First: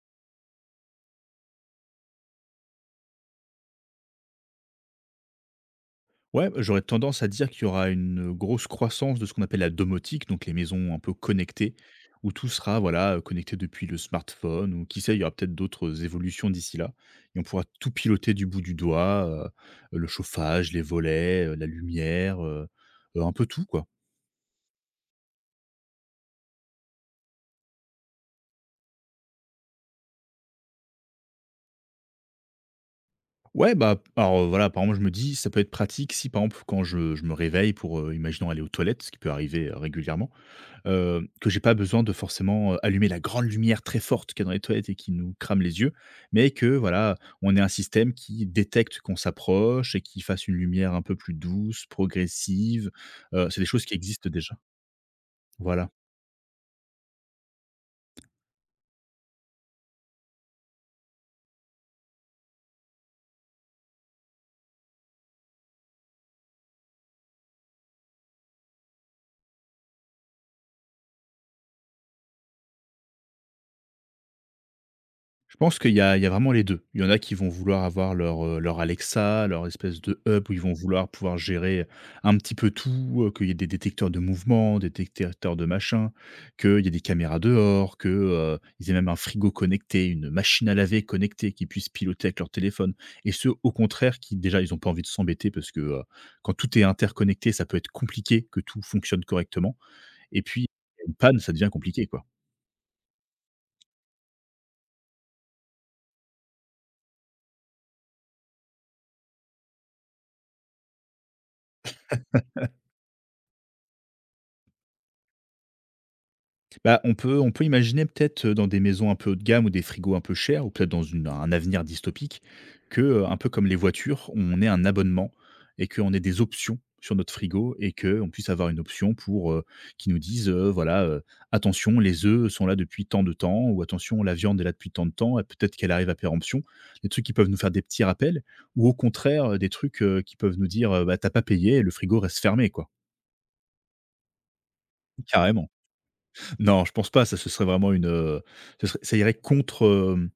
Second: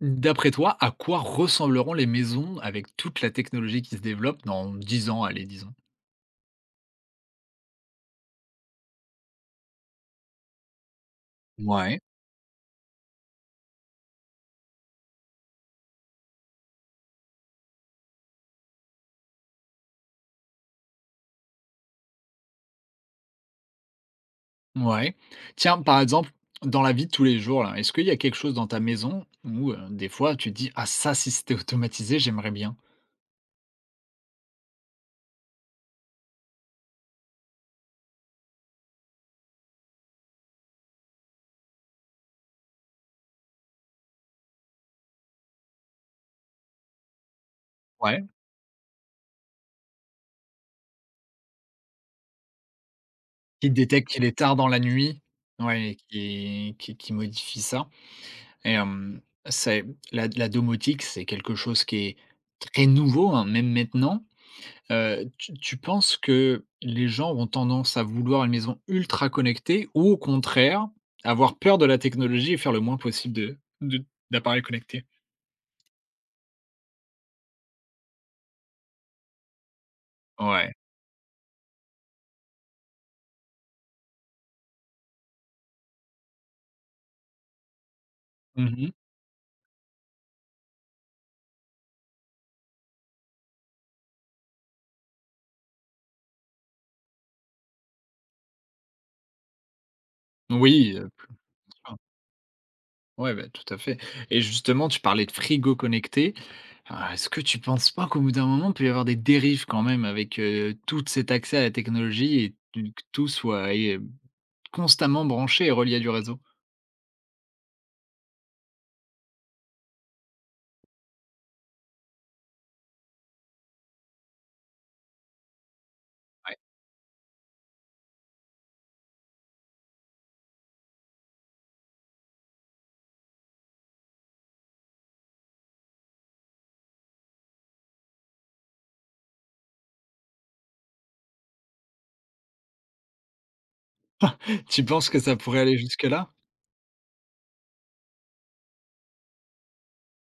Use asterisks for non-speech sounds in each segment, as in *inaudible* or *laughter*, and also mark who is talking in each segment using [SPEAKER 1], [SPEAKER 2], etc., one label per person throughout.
[SPEAKER 1] D'après toi, à quoi ressembleront les maisons avec toute la technologie qui se développe dans 10 ans, allez, disons?
[SPEAKER 2] Ouais, bah, j'aurais tendance à dire qu'il y aura une grosse croissance de ce qu'on appelle la domotique, donc les maisons un peu connectées,
[SPEAKER 1] Ouais.
[SPEAKER 2] où tout sera voilà, connecté depuis le smartphone ou qui sait, il y aura peut-être d'autres évolutions d'ici là et on pourra tout piloter du bout du doigt, le chauffage, les volets, la lumière, un peu tout, quoi.
[SPEAKER 1] Ouais. Tiens, par exemple, dans la vie de tous les jours, là, est-ce qu'il y a quelque chose dans ta maison où, des fois tu te dis: «Ah ça, si c'était automatisé, j'aimerais bien».
[SPEAKER 2] Ouais, bah, alors, voilà, par exemple, je me dis, ça peut être pratique si, par exemple, quand je me réveille pour, imaginons aller aux toilettes, ce qui peut arriver, régulièrement. Que j'ai pas besoin de forcément, allumer la grande lumière très forte qu'il y a dans les toilettes et qui nous crame les yeux, mais que voilà, on ait un système
[SPEAKER 1] Ouais.
[SPEAKER 2] qui détecte qu'on s'approche et qui fasse une lumière un peu plus douce, progressive, c'est des
[SPEAKER 1] Qui
[SPEAKER 2] choses qui
[SPEAKER 1] détecte qu'il
[SPEAKER 2] existent
[SPEAKER 1] est tard
[SPEAKER 2] déjà.
[SPEAKER 1] dans la nuit,
[SPEAKER 2] Voilà.
[SPEAKER 1] ouais, et qui modifie ça. et hem, c'est la domotique, c'est quelque chose qui est très nouveau, hein, même maintenant. Tu penses que les gens ont tendance à vouloir une maison ultra connectée ou, au contraire, avoir peur de la technologie et faire le moins possible de d'appareils connectés?
[SPEAKER 2] Je pense qu'il y a vraiment les 2. Il y en a qui vont vouloir avoir leur, leur Alexa, leur espèce de hub où ils
[SPEAKER 1] Ouais.
[SPEAKER 2] vont vouloir pouvoir gérer un petit peu tout, qu'il y ait des détecteurs de mouvement, des détecteurs de machin, qu'il y ait des caméras dehors, que, ils
[SPEAKER 1] Mmh.
[SPEAKER 2] aient même un frigo connecté, une machine à laver connectée qu'ils puissent piloter avec leur téléphone et ceux, au contraire, qui déjà, ils ont pas envie de s'embêter parce que, quand tout est interconnecté, ça peut être compliqué que tout fonctionne correctement et puis,
[SPEAKER 1] Oui,
[SPEAKER 2] une
[SPEAKER 1] bien
[SPEAKER 2] panne, ça devient
[SPEAKER 1] sûr.
[SPEAKER 2] compliqué, quoi.
[SPEAKER 1] Ouais, bah, tout à fait, et justement, tu parlais de frigo connecté. Ah, est-ce que tu penses pas qu'au bout d'un moment, il peut y avoir des dérives quand même avec, tout cet accès à la technologie et tu que tout soit et constamment branché et relié à du réseau?
[SPEAKER 2] Bah, on peut imaginer peut-être, dans des maisons un peu haut de gamme ou des frigos un peu chers ou peut-être dans une un avenir dystopique que, un peu comme les voitures, on ait un abonnement et qu'on ait des options sur notre frigo et qu'on puisse avoir une option pour, qui nous dise, voilà, «Attention, les œufs sont là depuis tant de temps» ou «Attention, la viande est là depuis tant de temps et peut-être qu'elle arrive à péremption». Des trucs qui peuvent nous faire des petits rappels ou au contraire, des trucs, qui peuvent nous dire, «Bah, tu pas payé et le frigo reste fermé», quoi.
[SPEAKER 1] *laughs* Tu penses que ça pourrait
[SPEAKER 2] Carrément.
[SPEAKER 1] aller jusque là?
[SPEAKER 2] Non, je pense pas, ça ce serait vraiment une, ce serait ça irait contre, hem,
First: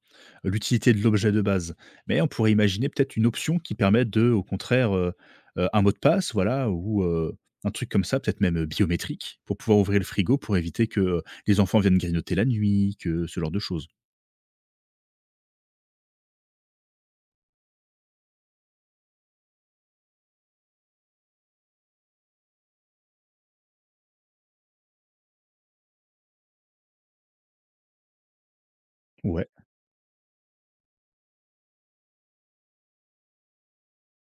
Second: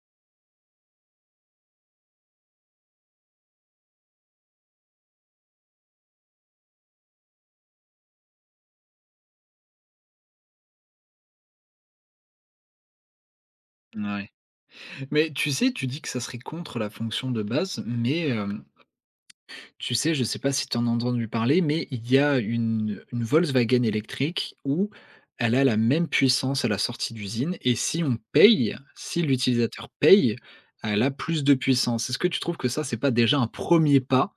[SPEAKER 2] l'utilité de l'objet de base. Mais on pourrait imaginer peut-être une option qui permette de, au contraire, un mot de passe, voilà, ou, un truc comme ça, peut-être même, biométrique, pour pouvoir ouvrir le frigo, pour éviter que, les enfants viennent grignoter la nuit, que ce genre de choses.
[SPEAKER 1] Mais tu sais, tu dis que ça serait contre la fonction de base, mais tu sais, je ne sais pas si tu en as entendu parler, mais il y a une Volkswagen électrique où elle a la même puissance à la sortie d'usine, et si on paye, si
[SPEAKER 2] Ouais.
[SPEAKER 1] l'utilisateur paye, elle a plus de puissance. Est-ce que tu trouves que ça, c'est pas déjà un premier pas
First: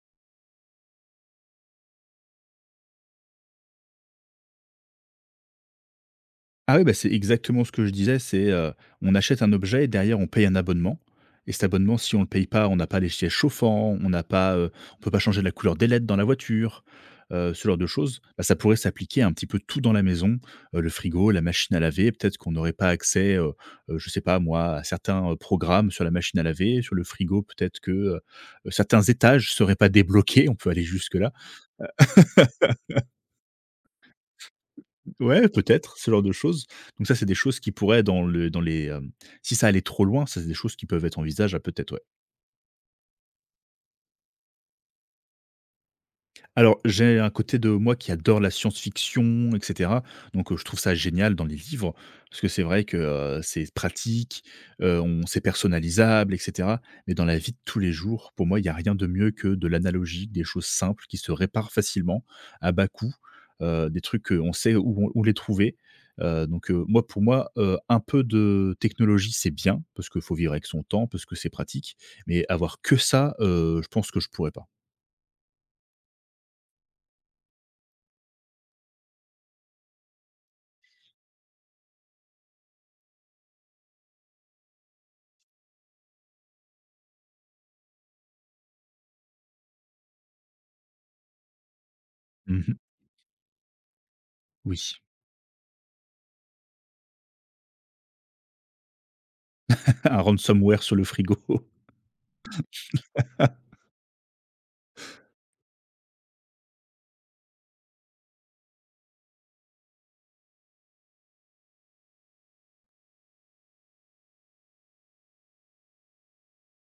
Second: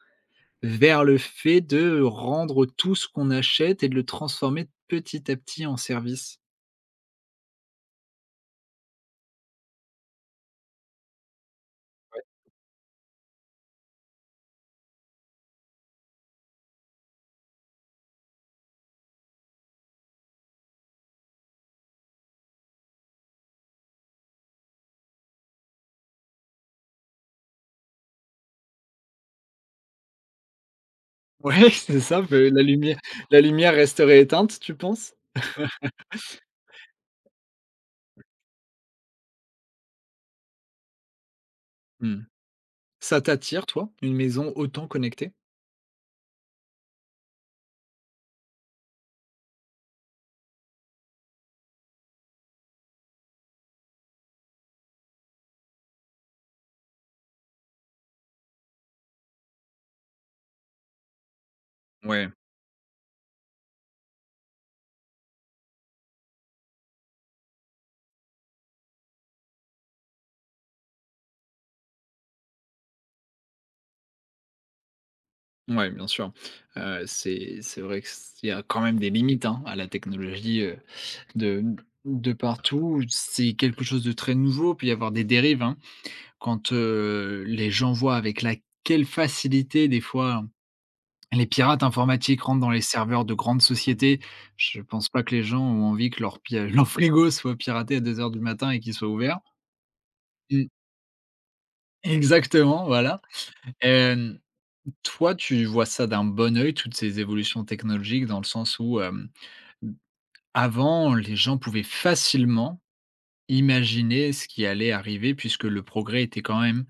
[SPEAKER 1] vers le fait de rendre tout ce qu'on achète et de le transformer petit à petit en service?
[SPEAKER 2] Ah oui, bah, c'est exactement ce que je disais, c'est, on achète un objet et derrière on paye un abonnement et cet abonnement, si on ne le paye pas, on n'a pas les sièges chauffants, on n'a pas, on peut pas changer la couleur des LED dans la voiture, ce genre de choses. Bah, ça pourrait s'appliquer à un petit peu tout dans la maison, le frigo, la machine à laver, peut-être qu'on n'aurait pas accès, je sais pas moi, à certains, programmes sur la machine à laver, sur le frigo peut-être que, certains étages seraient pas débloqués, on peut aller jusque là.
[SPEAKER 1] Ouais, *laughs* c'est ça, peu la lumière resterait éteinte, tu penses?
[SPEAKER 2] Ouais, peut-être, ce genre de choses. Donc ça, c'est des choses qui pourraient dans les, si ça allait trop loin, ça, c'est des choses qui peuvent être envisageables peut-être, ouais.
[SPEAKER 1] Mmh. Ça t'attire, toi, une maison autant connectée?
[SPEAKER 2] Alors, j'ai un côté de moi qui adore la science-fiction, et cetera. Donc, je trouve ça génial dans les livres, parce que c'est vrai que, c'est pratique, on c'est personnalisable, et cetera. Mais dans la vie de tous les jours, pour moi, il y a rien de mieux que de l'analogique, des choses simples qui se réparent facilement,
[SPEAKER 1] Ouais,
[SPEAKER 2] à bas coût, des trucs, qu'on sait où les trouver. Donc, moi, pour moi, un peu de technologie, c'est bien, parce qu'il faut vivre avec son temps, parce que c'est pratique. Mais avoir que ça, je pense que je pourrais pas.
[SPEAKER 1] ouais, bien sûr. C'est vrai qu'il y a quand même des limites, hein, à la technologie, de de partout. C'est quelque chose de très nouveau, puis y avoir des dérives, hein. Quand, les gens voient avec la quelle facilité des fois, hein, les pirates informatiques rentrent dans
[SPEAKER 2] Mmh.
[SPEAKER 1] les serveurs de grandes sociétés,
[SPEAKER 2] Oui.
[SPEAKER 1] je pense pas que les gens ont envie que leur pi *laughs* leur frigo soit piraté à 2 heures du matin et qu'il soit ouvert.
[SPEAKER 2] *laughs* Un
[SPEAKER 1] Mmh,
[SPEAKER 2] ransomware sur le frigo. *laughs*
[SPEAKER 1] exactement, voilà. Hem, Toi, tu vois ça d'un bon œil, toutes ces évolutions technologiques, dans le sens où, avant, les gens pouvaient facilement imaginer ce qui allait arriver puisque le progrès était quand même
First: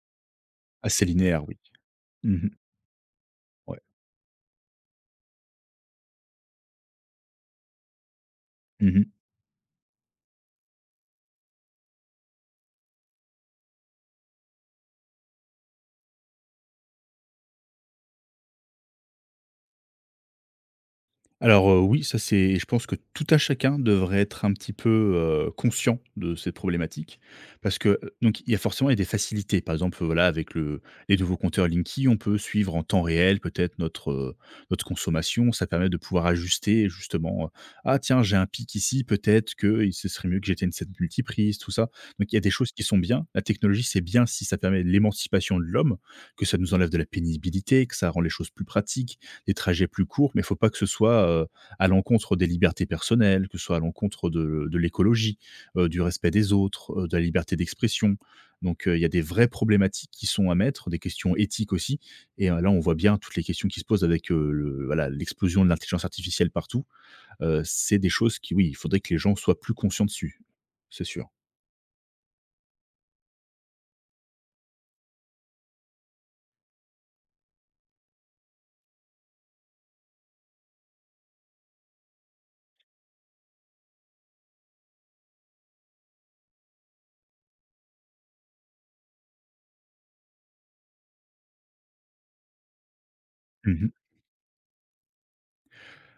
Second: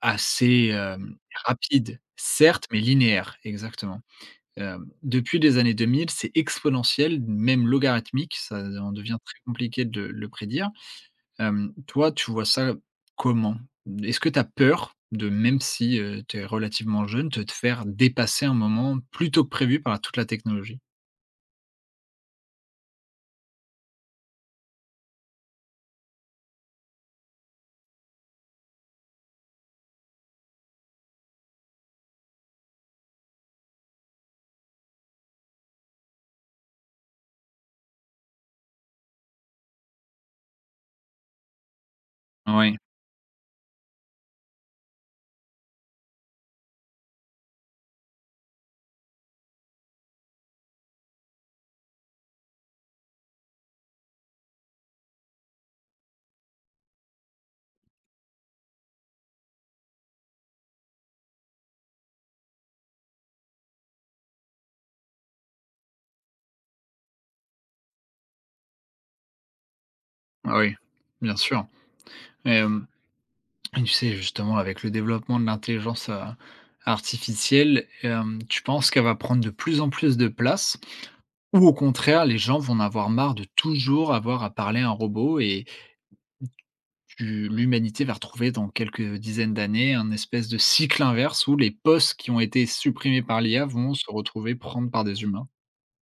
[SPEAKER 1] assez,
[SPEAKER 2] Assez linéaire, oui.
[SPEAKER 1] rapide.
[SPEAKER 2] Mmh.
[SPEAKER 1] Certes, mais linéaire,
[SPEAKER 2] Ouais.
[SPEAKER 1] exactement. Depuis les années 2000, c'est exponentiel, même logarithmique, ça en
[SPEAKER 2] Mmh.
[SPEAKER 1] devient très compliqué de le prédire. Toi, tu vois ça comment? Est-ce que tu as peur, de même si, tu es relativement jeune, de te faire dépasser un moment plus tôt que prévu par toute la technologie?
[SPEAKER 2] Alors, oui, ça c'est je pense que tout à chacun devrait être un petit peu, conscient de ces problématiques. Parce que, donc il y a forcément il y a des facilités. Par exemple, voilà avec le les nouveaux compteurs Linky, on peut suivre en temps réel peut-être notre, notre consommation. Ça permet de pouvoir ajuster justement, «Ah tiens, j'ai un pic ici, peut-être que il ce serait mieux que j'éteigne cette multiprise», tout ça. Donc il y a des choses
[SPEAKER 1] Oui,
[SPEAKER 2] qui sont bien. La technologie, c'est bien si ça permet l'émancipation de l'homme, que ça nous enlève de la pénibilité, que ça rend les choses plus pratiques, des trajets plus courts, mais il faut pas que ce soit, à l'encontre des libertés personnelles, que ce soit à l'encontre de l'écologie, du respect des autres, de la liberté d'expression. Donc, il y a des vraies problématiques qui sont à mettre, des questions éthiques aussi et là, on voit bien toutes les questions qui se posent avec, le voilà, l'explosion de l'intelligence artificielle partout. C'est des choses qui, oui, il faudrait que les gens soient plus conscients dessus.
[SPEAKER 1] ah oui,
[SPEAKER 2] C'est sûr.
[SPEAKER 1] bien sûr. Hem, et tu sais, justement, avec le développement de l'intelligence, artificielle, tu penses qu'elle va prendre de plus en plus de place ou, au contraire, les gens vont en avoir marre de toujours avoir à parler à un robot et tu l'humanité va retrouver dans quelques dizaines d'années un espèce de cycle inverse où les postes qui ont été supprimés par l'IA
[SPEAKER 2] Mmh.
[SPEAKER 1] vont se retrouver prendre par des humains.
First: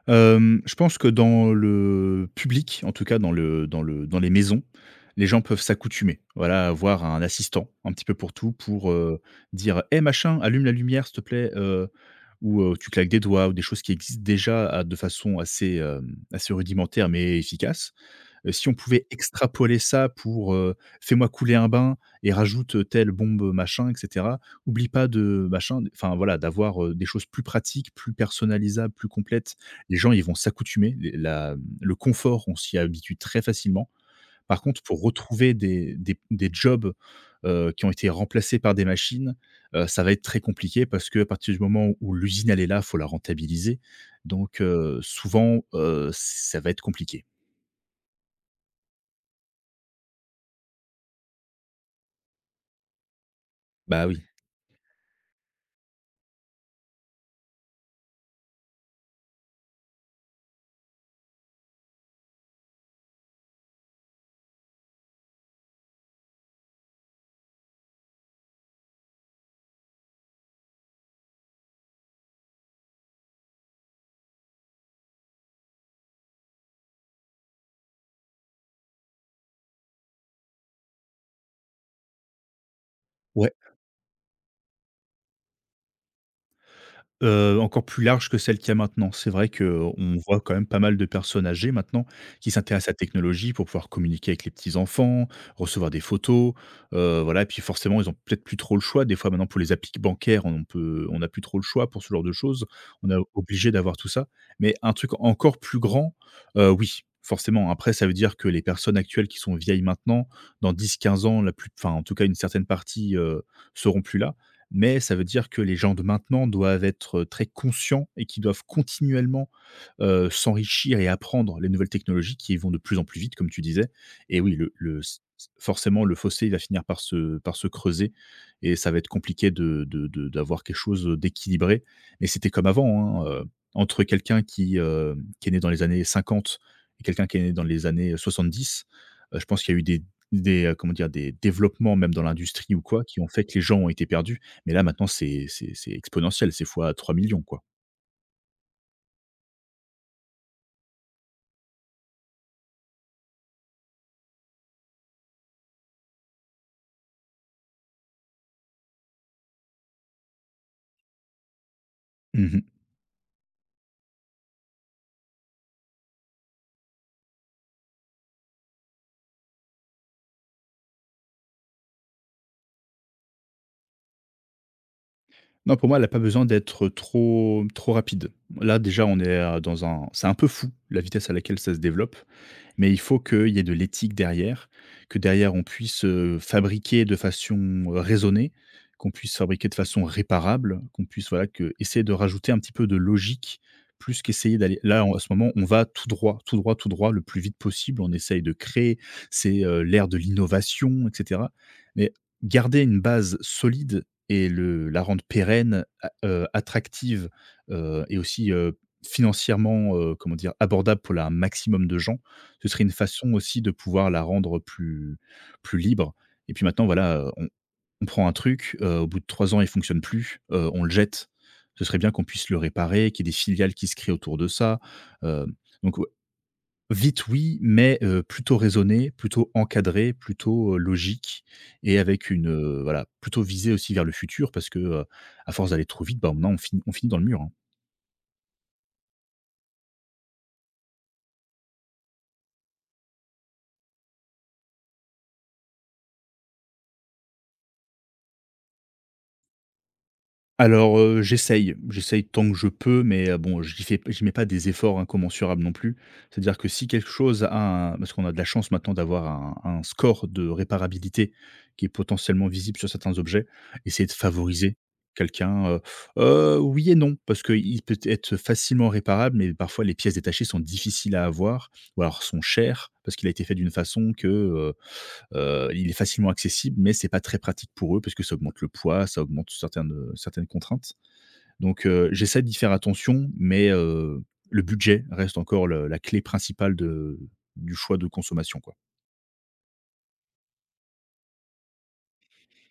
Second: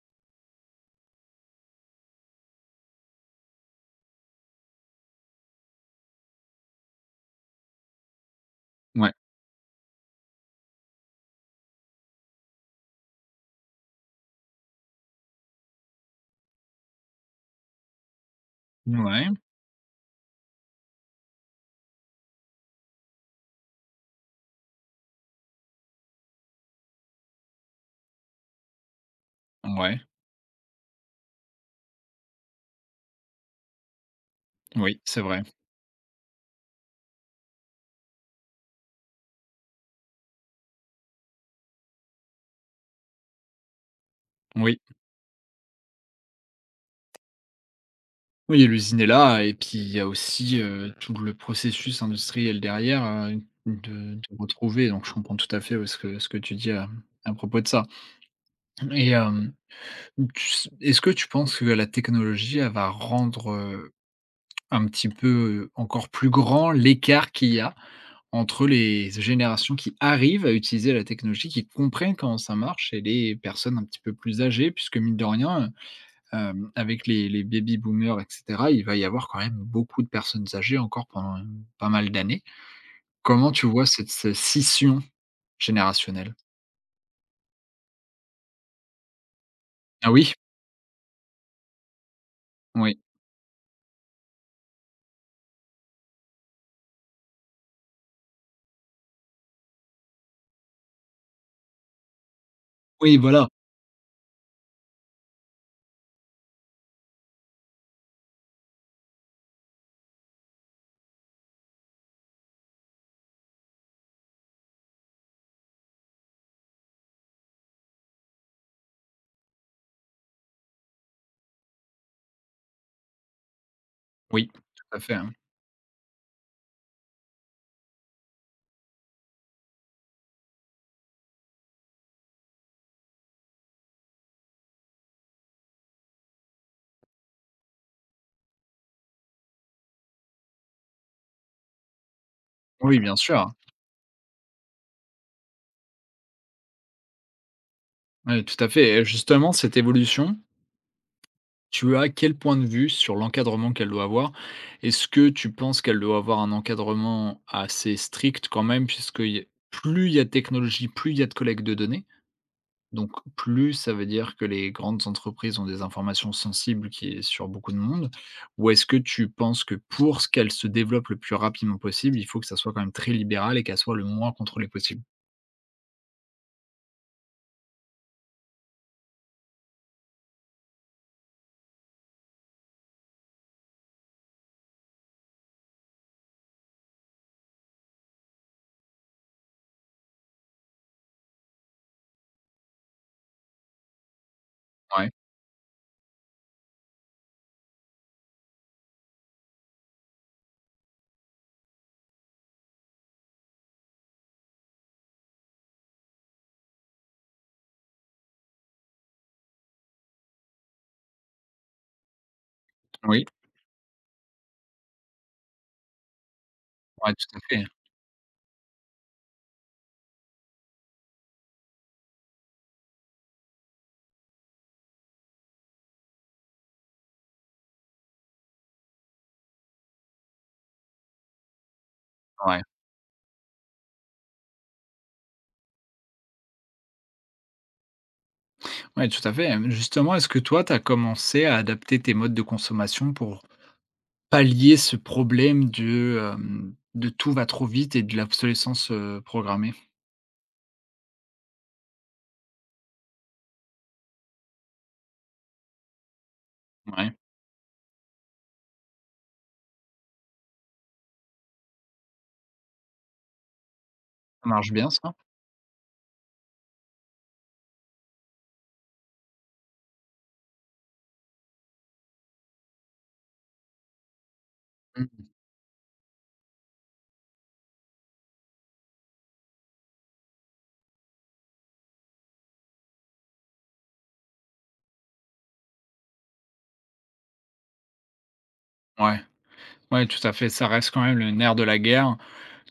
[SPEAKER 2] Je pense que dans le public, en tout cas dans les maisons, les gens peuvent s'accoutumer, voilà, à avoir un assistant un petit peu pour tout, pour,
[SPEAKER 1] Ouais.
[SPEAKER 2] dire: «Eh machin, allume la lumière s'il te plaît», ou, tu claques des doigts ou des choses qui existent déjà à de façon assez, assez rudimentaire mais efficace. Si on pouvait
[SPEAKER 1] Ouais,
[SPEAKER 2] extrapoler ça pour, fais-moi couler un bain et rajoute, telle bombe, machin et cetera. Oublie pas de machin, enfin voilà, d'avoir, des choses plus pratiques, plus personnalisables, plus complètes. Les
[SPEAKER 1] ouais,
[SPEAKER 2] gens, ils vont s'accoutumer, les la le confort, on s'y habitue très facilement. Par contre,
[SPEAKER 1] oui,
[SPEAKER 2] pour
[SPEAKER 1] c'est vrai.
[SPEAKER 2] retrouver des jobs, qui ont été remplacés par des machines, ça va être très compliqué parce que à partir du moment où l'usine, elle est là, faut la rentabiliser donc
[SPEAKER 1] Oui.
[SPEAKER 2] souvent, ça va être compliqué.
[SPEAKER 1] Oui, et l'usine est là et puis il y a aussi, tout le processus industriel derrière, heu,
[SPEAKER 2] Bah
[SPEAKER 1] de de
[SPEAKER 2] oui.
[SPEAKER 1] retrouver, donc je comprends tout à fait, ouais, ce que tu dis à propos de ça. Et hem, tu s est-ce que tu penses que la technologie, elle va rendre, un petit peu, encore plus grand l'écart qu'il y a entre les générations qui arrivent à utiliser la technologie, qui comprennent comment ça marche, et les personnes un petit peu plus âgées, puisque mine de rien, avec les baby boomers et cetera, il va y avoir quand même beaucoup de personnes âgées encore pendant, pas mal d'années. Comment
[SPEAKER 2] Ouais.
[SPEAKER 1] tu vois cette ce scission générationnelle?
[SPEAKER 2] Encore plus large que celle qu'il y a maintenant. C'est vrai
[SPEAKER 1] Ah
[SPEAKER 2] qu'on
[SPEAKER 1] oui?
[SPEAKER 2] voit quand même pas mal de personnes âgées maintenant qui s'intéressent à la
[SPEAKER 1] Oui.
[SPEAKER 2] technologie pour pouvoir communiquer avec les petits-enfants, recevoir des photos, voilà et puis forcément ils ont peut-être plus trop le choix. Des fois maintenant pour les applis bancaires, on peut on n'a plus trop le choix pour ce genre de choses. On
[SPEAKER 1] Oui,
[SPEAKER 2] est
[SPEAKER 1] voilà.
[SPEAKER 2] obligé d'avoir tout ça. Mais un truc encore plus grand, oui, forcément. Après ça veut dire que les personnes actuelles qui sont vieilles maintenant, dans 10, 15 ans la plus enfin en tout cas une certaine partie, seront plus là mais ça veut dire que les gens de maintenant doivent être très conscients et qu'ils doivent continuellement s'enrichir et apprendre les nouvelles technologies qui vont de plus en plus vite, comme tu disais et
[SPEAKER 1] Oui,
[SPEAKER 2] oui,
[SPEAKER 1] tout
[SPEAKER 2] le
[SPEAKER 1] à fait,
[SPEAKER 2] s
[SPEAKER 1] hein.
[SPEAKER 2] forcément, le fossé il va finir par se creuser et ça va être compliqué de d'avoir quelque chose, d'équilibré. Mais c'était comme avant, hein, entre quelqu'un qui est né dans les années 50 et quelqu'un qui est né dans les années 70, je pense qu'il y a eu des comment dire? Des développements même dans l'industrie ou
[SPEAKER 1] Oui,
[SPEAKER 2] quoi,
[SPEAKER 1] bien
[SPEAKER 2] qui ont fait
[SPEAKER 1] sûr.
[SPEAKER 2] que les gens ont été perdus. Mais là, maintenant, c'est exponentiel, c'est fois 3 millions quoi.
[SPEAKER 1] Oui, tout à fait. Et justement, cette évolution, tu as quel point de vue sur l'encadrement qu'elle doit avoir? Est-ce que tu penses qu'elle doit avoir un encadrement assez strict quand même, puisque y plus il y a de technologie, plus il y a de collecte de données,
[SPEAKER 2] Mmh.
[SPEAKER 1] donc plus ça veut dire que les grandes entreprises ont des informations sensibles qui est sur beaucoup de monde? Ou est-ce que tu penses que pour ce qu'elle se développe le plus rapidement possible, il faut que ça soit quand même très libéral et qu'elle soit le moins contrôlée possible?
[SPEAKER 2] Non, pour moi, elle a pas besoin d'être trop trop rapide. Là, déjà, on est, dans un c'est un peu fou la vitesse à laquelle ça se développe mais il faut qu'il y ait de l'éthique derrière, que derrière on puisse, fabriquer de façon, raisonnée, qu'on puisse fabriquer de façon réparable, qu'on puisse, voilà, que essayer de rajouter un petit peu de logique, plus qu'essayer d'aller là,
[SPEAKER 1] Ouais,
[SPEAKER 2] en à ce moment, on va tout droit, tout droit, tout droit, le plus vite possible. On essaye de créer, c'est, l'ère de l'innovation et cetera. Mais garder une base solide et le la rendre pérenne, a attractive, et aussi, financièrement, comment dire? Abordable pour la un maximum de gens, ce serait une
[SPEAKER 1] oui,
[SPEAKER 2] façon aussi de pouvoir la rendre plus libre et puis maintenant
[SPEAKER 1] ouais,
[SPEAKER 2] voilà,
[SPEAKER 1] tout à
[SPEAKER 2] on
[SPEAKER 1] fait,
[SPEAKER 2] prend un truc, au bout de 3 ans, il fonctionne plus, on le jette. Ce serait bien qu'on puisse le réparer, qu'il y ait des filiales qui se créent autour de ça. heu, donc ouais, vite oui, mais plutôt raisonné, plutôt encadré, plutôt, logique et avec une,
[SPEAKER 1] ouais.
[SPEAKER 2] voilà, plutôt visé aussi vers le futur parce que, à force d'aller trop vite, bah, maintenant on finit dans le mur, hein.
[SPEAKER 1] Ouais, tout à fait. Justement, est-ce que toi, tu as commencé à adapter tes modes de consommation pour pallier ce problème de tout va trop vite et de l'obsolescence, programmée.
[SPEAKER 2] Alors, j'essaye. J'essaye tant que je peux, mais, bon, j'y mets pas des efforts incommensurables non plus. C'est-à-dire que si quelque
[SPEAKER 1] Ouais,
[SPEAKER 2] chose a un parce qu'on a de la chance maintenant d'avoir un score de réparabilité qui est potentiellement visible sur certains objets, essayer de
[SPEAKER 1] ça marche
[SPEAKER 2] favoriser
[SPEAKER 1] bien ça.
[SPEAKER 2] quelqu'un, oui et non, parce qu'il peut être facilement réparable, mais parfois les pièces détachées sont difficiles à avoir ou alors sont chères parce qu'il a été fait d'une façon que,
[SPEAKER 1] Mmh.
[SPEAKER 2] Il est facilement accessible, mais c'est pas très pratique pour eux parce que ça augmente le poids, ça augmente certaines contraintes. Donc j'essaie d'y faire attention, mais le budget reste encore le la clé principale de du choix de consommation, quoi.
[SPEAKER 1] Ouais, ouais, tout à fait, ça reste quand même le nerf de la guerre.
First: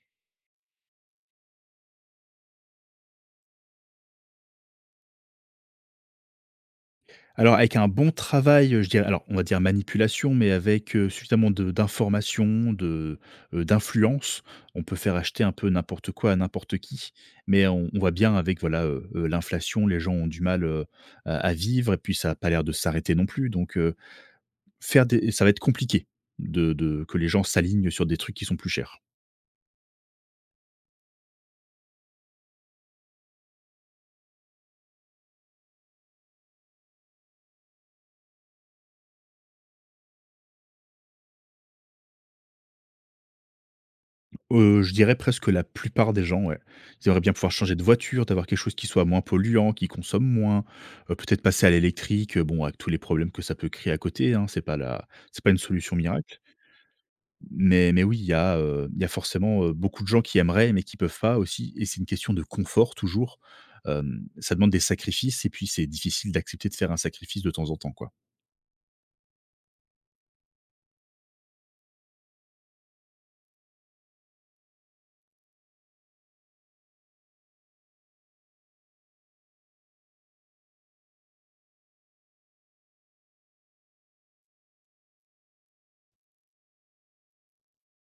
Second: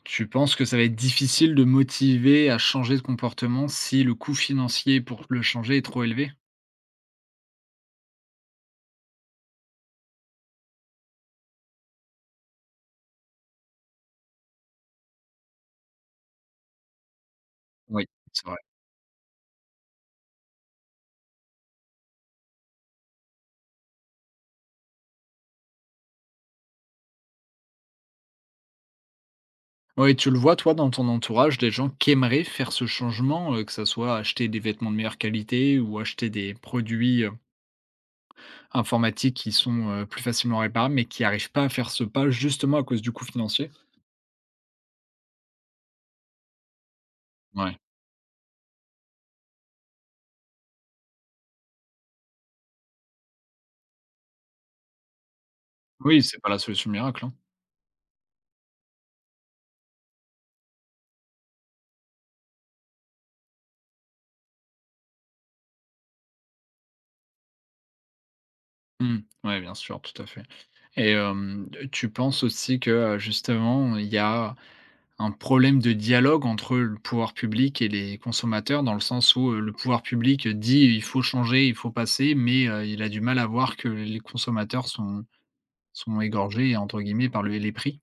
[SPEAKER 1] Tu penses que ça va être difficile de motiver à changer de comportement si le coût financier pour le changer est trop élevé?
[SPEAKER 2] Alors avec un bon travail, je dirais alors on va dire manipulation, mais avec, suffisamment de d'informations, de, d'influence, on peut faire acheter un peu n'importe quoi à n'importe qui. Mais on
[SPEAKER 1] Oui,
[SPEAKER 2] voit bien
[SPEAKER 1] c'est vrai.
[SPEAKER 2] avec voilà, l'inflation, les gens ont du mal, à vivre et puis ça a pas l'air de s'arrêter non plus. Donc faire des ça va être compliqué de que les gens s'alignent sur des trucs qui sont plus chers.
[SPEAKER 1] Ouais, tu le vois, toi, dans ton entourage, des gens qui aimeraient faire ce changement, que ça soit acheter des vêtements de meilleure qualité ou acheter des produits, informatiques qui sont, plus facilement réparables, mais qui n'arrivent pas à faire ce pas justement à cause du coût financier.
[SPEAKER 2] Je dirais presque la plupart des gens, ouais. Ils aimeraient bien pouvoir changer
[SPEAKER 1] Ouais.
[SPEAKER 2] de voiture, d'avoir quelque chose qui soit moins polluant, qui consomme moins, peut-être passer à l'électrique, bon avec tous les problèmes que ça peut créer à côté, hein, c'est pas une solution
[SPEAKER 1] Oui, c'est
[SPEAKER 2] miracle.
[SPEAKER 1] pas la solution miracle. Oui,
[SPEAKER 2] Mais oui, il y a forcément, beaucoup de gens qui aimeraient, mais qui peuvent pas aussi et c'est une question de confort toujours. Ça demande des sacrifices et puis c'est difficile d'accepter de faire un sacrifice de temps en temps, quoi.
[SPEAKER 1] ouais, bien sûr, tout à fait. Et tu penses aussi que, justement, il y a un problème de dialogue entre le pouvoir public et les consommateurs? Dans le sens où, le pouvoir public dit: «Il faut changer, il faut passer», mais, il a du mal à voir que les consommateurs sont «égorgés» entre guillemets par le les prix?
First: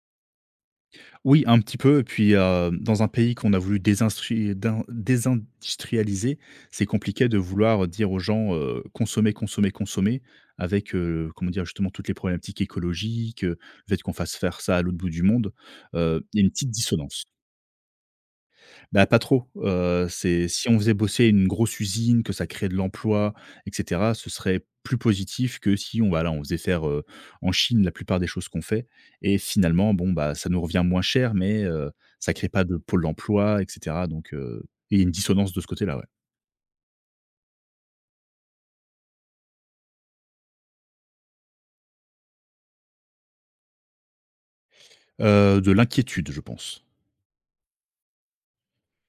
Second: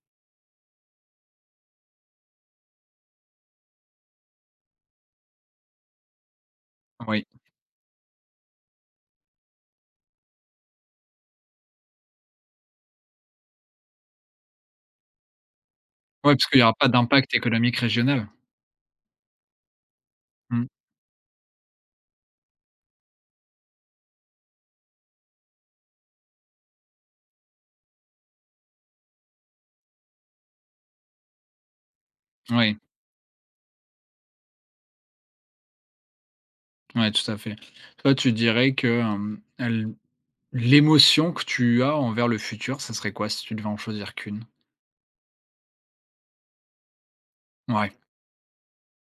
[SPEAKER 2] Oui, un petit peu. Et puis, dans un pays qu'on a voulu désinstrui din désindustrialiser, c'est
[SPEAKER 1] Oui.
[SPEAKER 2] compliqué de vouloir dire aux gens, «Consommez, consommez, consommez» avec, comment dire? Justement toutes les problématiques écologiques, le fait qu'on fasse faire ça à l'autre bout du monde,
[SPEAKER 1] Ouais,
[SPEAKER 2] il y
[SPEAKER 1] parce
[SPEAKER 2] a une
[SPEAKER 1] qu'il y
[SPEAKER 2] petite
[SPEAKER 1] aura pas
[SPEAKER 2] dissonance.
[SPEAKER 1] d'impact économique régional.
[SPEAKER 2] Bah, pas trop, c'est
[SPEAKER 1] Oui.
[SPEAKER 2] si on faisait bosser une grosse usine, que ça crée de l'emploi et cetera, ce serait plus positif que si on voilà, on faisait faire, en Chine la plupart des choses qu'on fait et finalement, bon, bah, ça nous revient moins cher mais ça crée pas de pôle emploi et cetera donc il y a une dissonance de ce côté-là, ouais.
[SPEAKER 1] Ouais, tout à fait. Toi, tu dirais que, hem, l l'émotion que tu as envers le futur, ça serait quoi si tu devais en choisir qu'une?
[SPEAKER 2] De l'inquiétude, je pense.
[SPEAKER 1] Ouais,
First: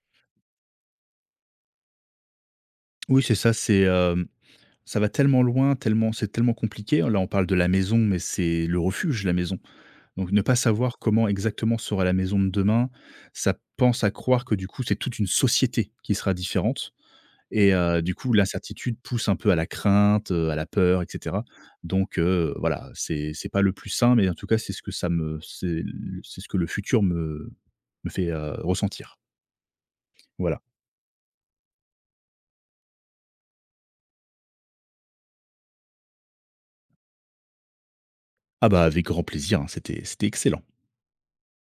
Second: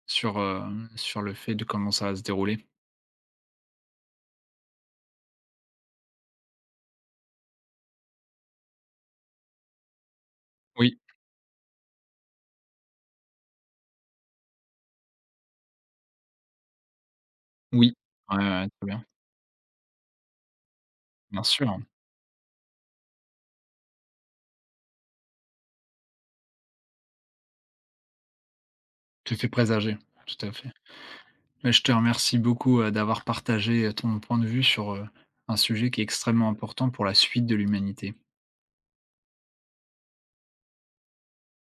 [SPEAKER 1] sur, heu, sur le fait de comment ça va se dérouler?
[SPEAKER 2] Oui, c'est ça, c'est, ça va tellement loin, tellement c'est tellement compliqué. Là, on parle de la maison mais c'est le refuge, la maison. Donc ne pas savoir
[SPEAKER 1] Oui,
[SPEAKER 2] comment exactement sera la maison de demain, ça pense à croire que du coup, c'est toute une société qui sera différente et
[SPEAKER 1] oui.
[SPEAKER 2] du coup,
[SPEAKER 1] Ouais, ouais, ouais, très
[SPEAKER 2] l'incertitude
[SPEAKER 1] bien.
[SPEAKER 2] pousse un peu à la crainte, à la peur et
[SPEAKER 1] Bien
[SPEAKER 2] cetera.
[SPEAKER 1] sûr,
[SPEAKER 2] Donc voilà, c'est pas le plus sain, mais en tout cas, c'est ce que le futur me fait, ressentir.
[SPEAKER 1] tout est présager, tout à
[SPEAKER 2] Voilà.
[SPEAKER 1] fait. Mais je te remercie beaucoup, d'avoir partagé ton point de vue sur, un sujet qui est extrêmement important pour la suite de l'humanité.
[SPEAKER 2] Ah bah, avec grand plaisir, hein, c'était excellent.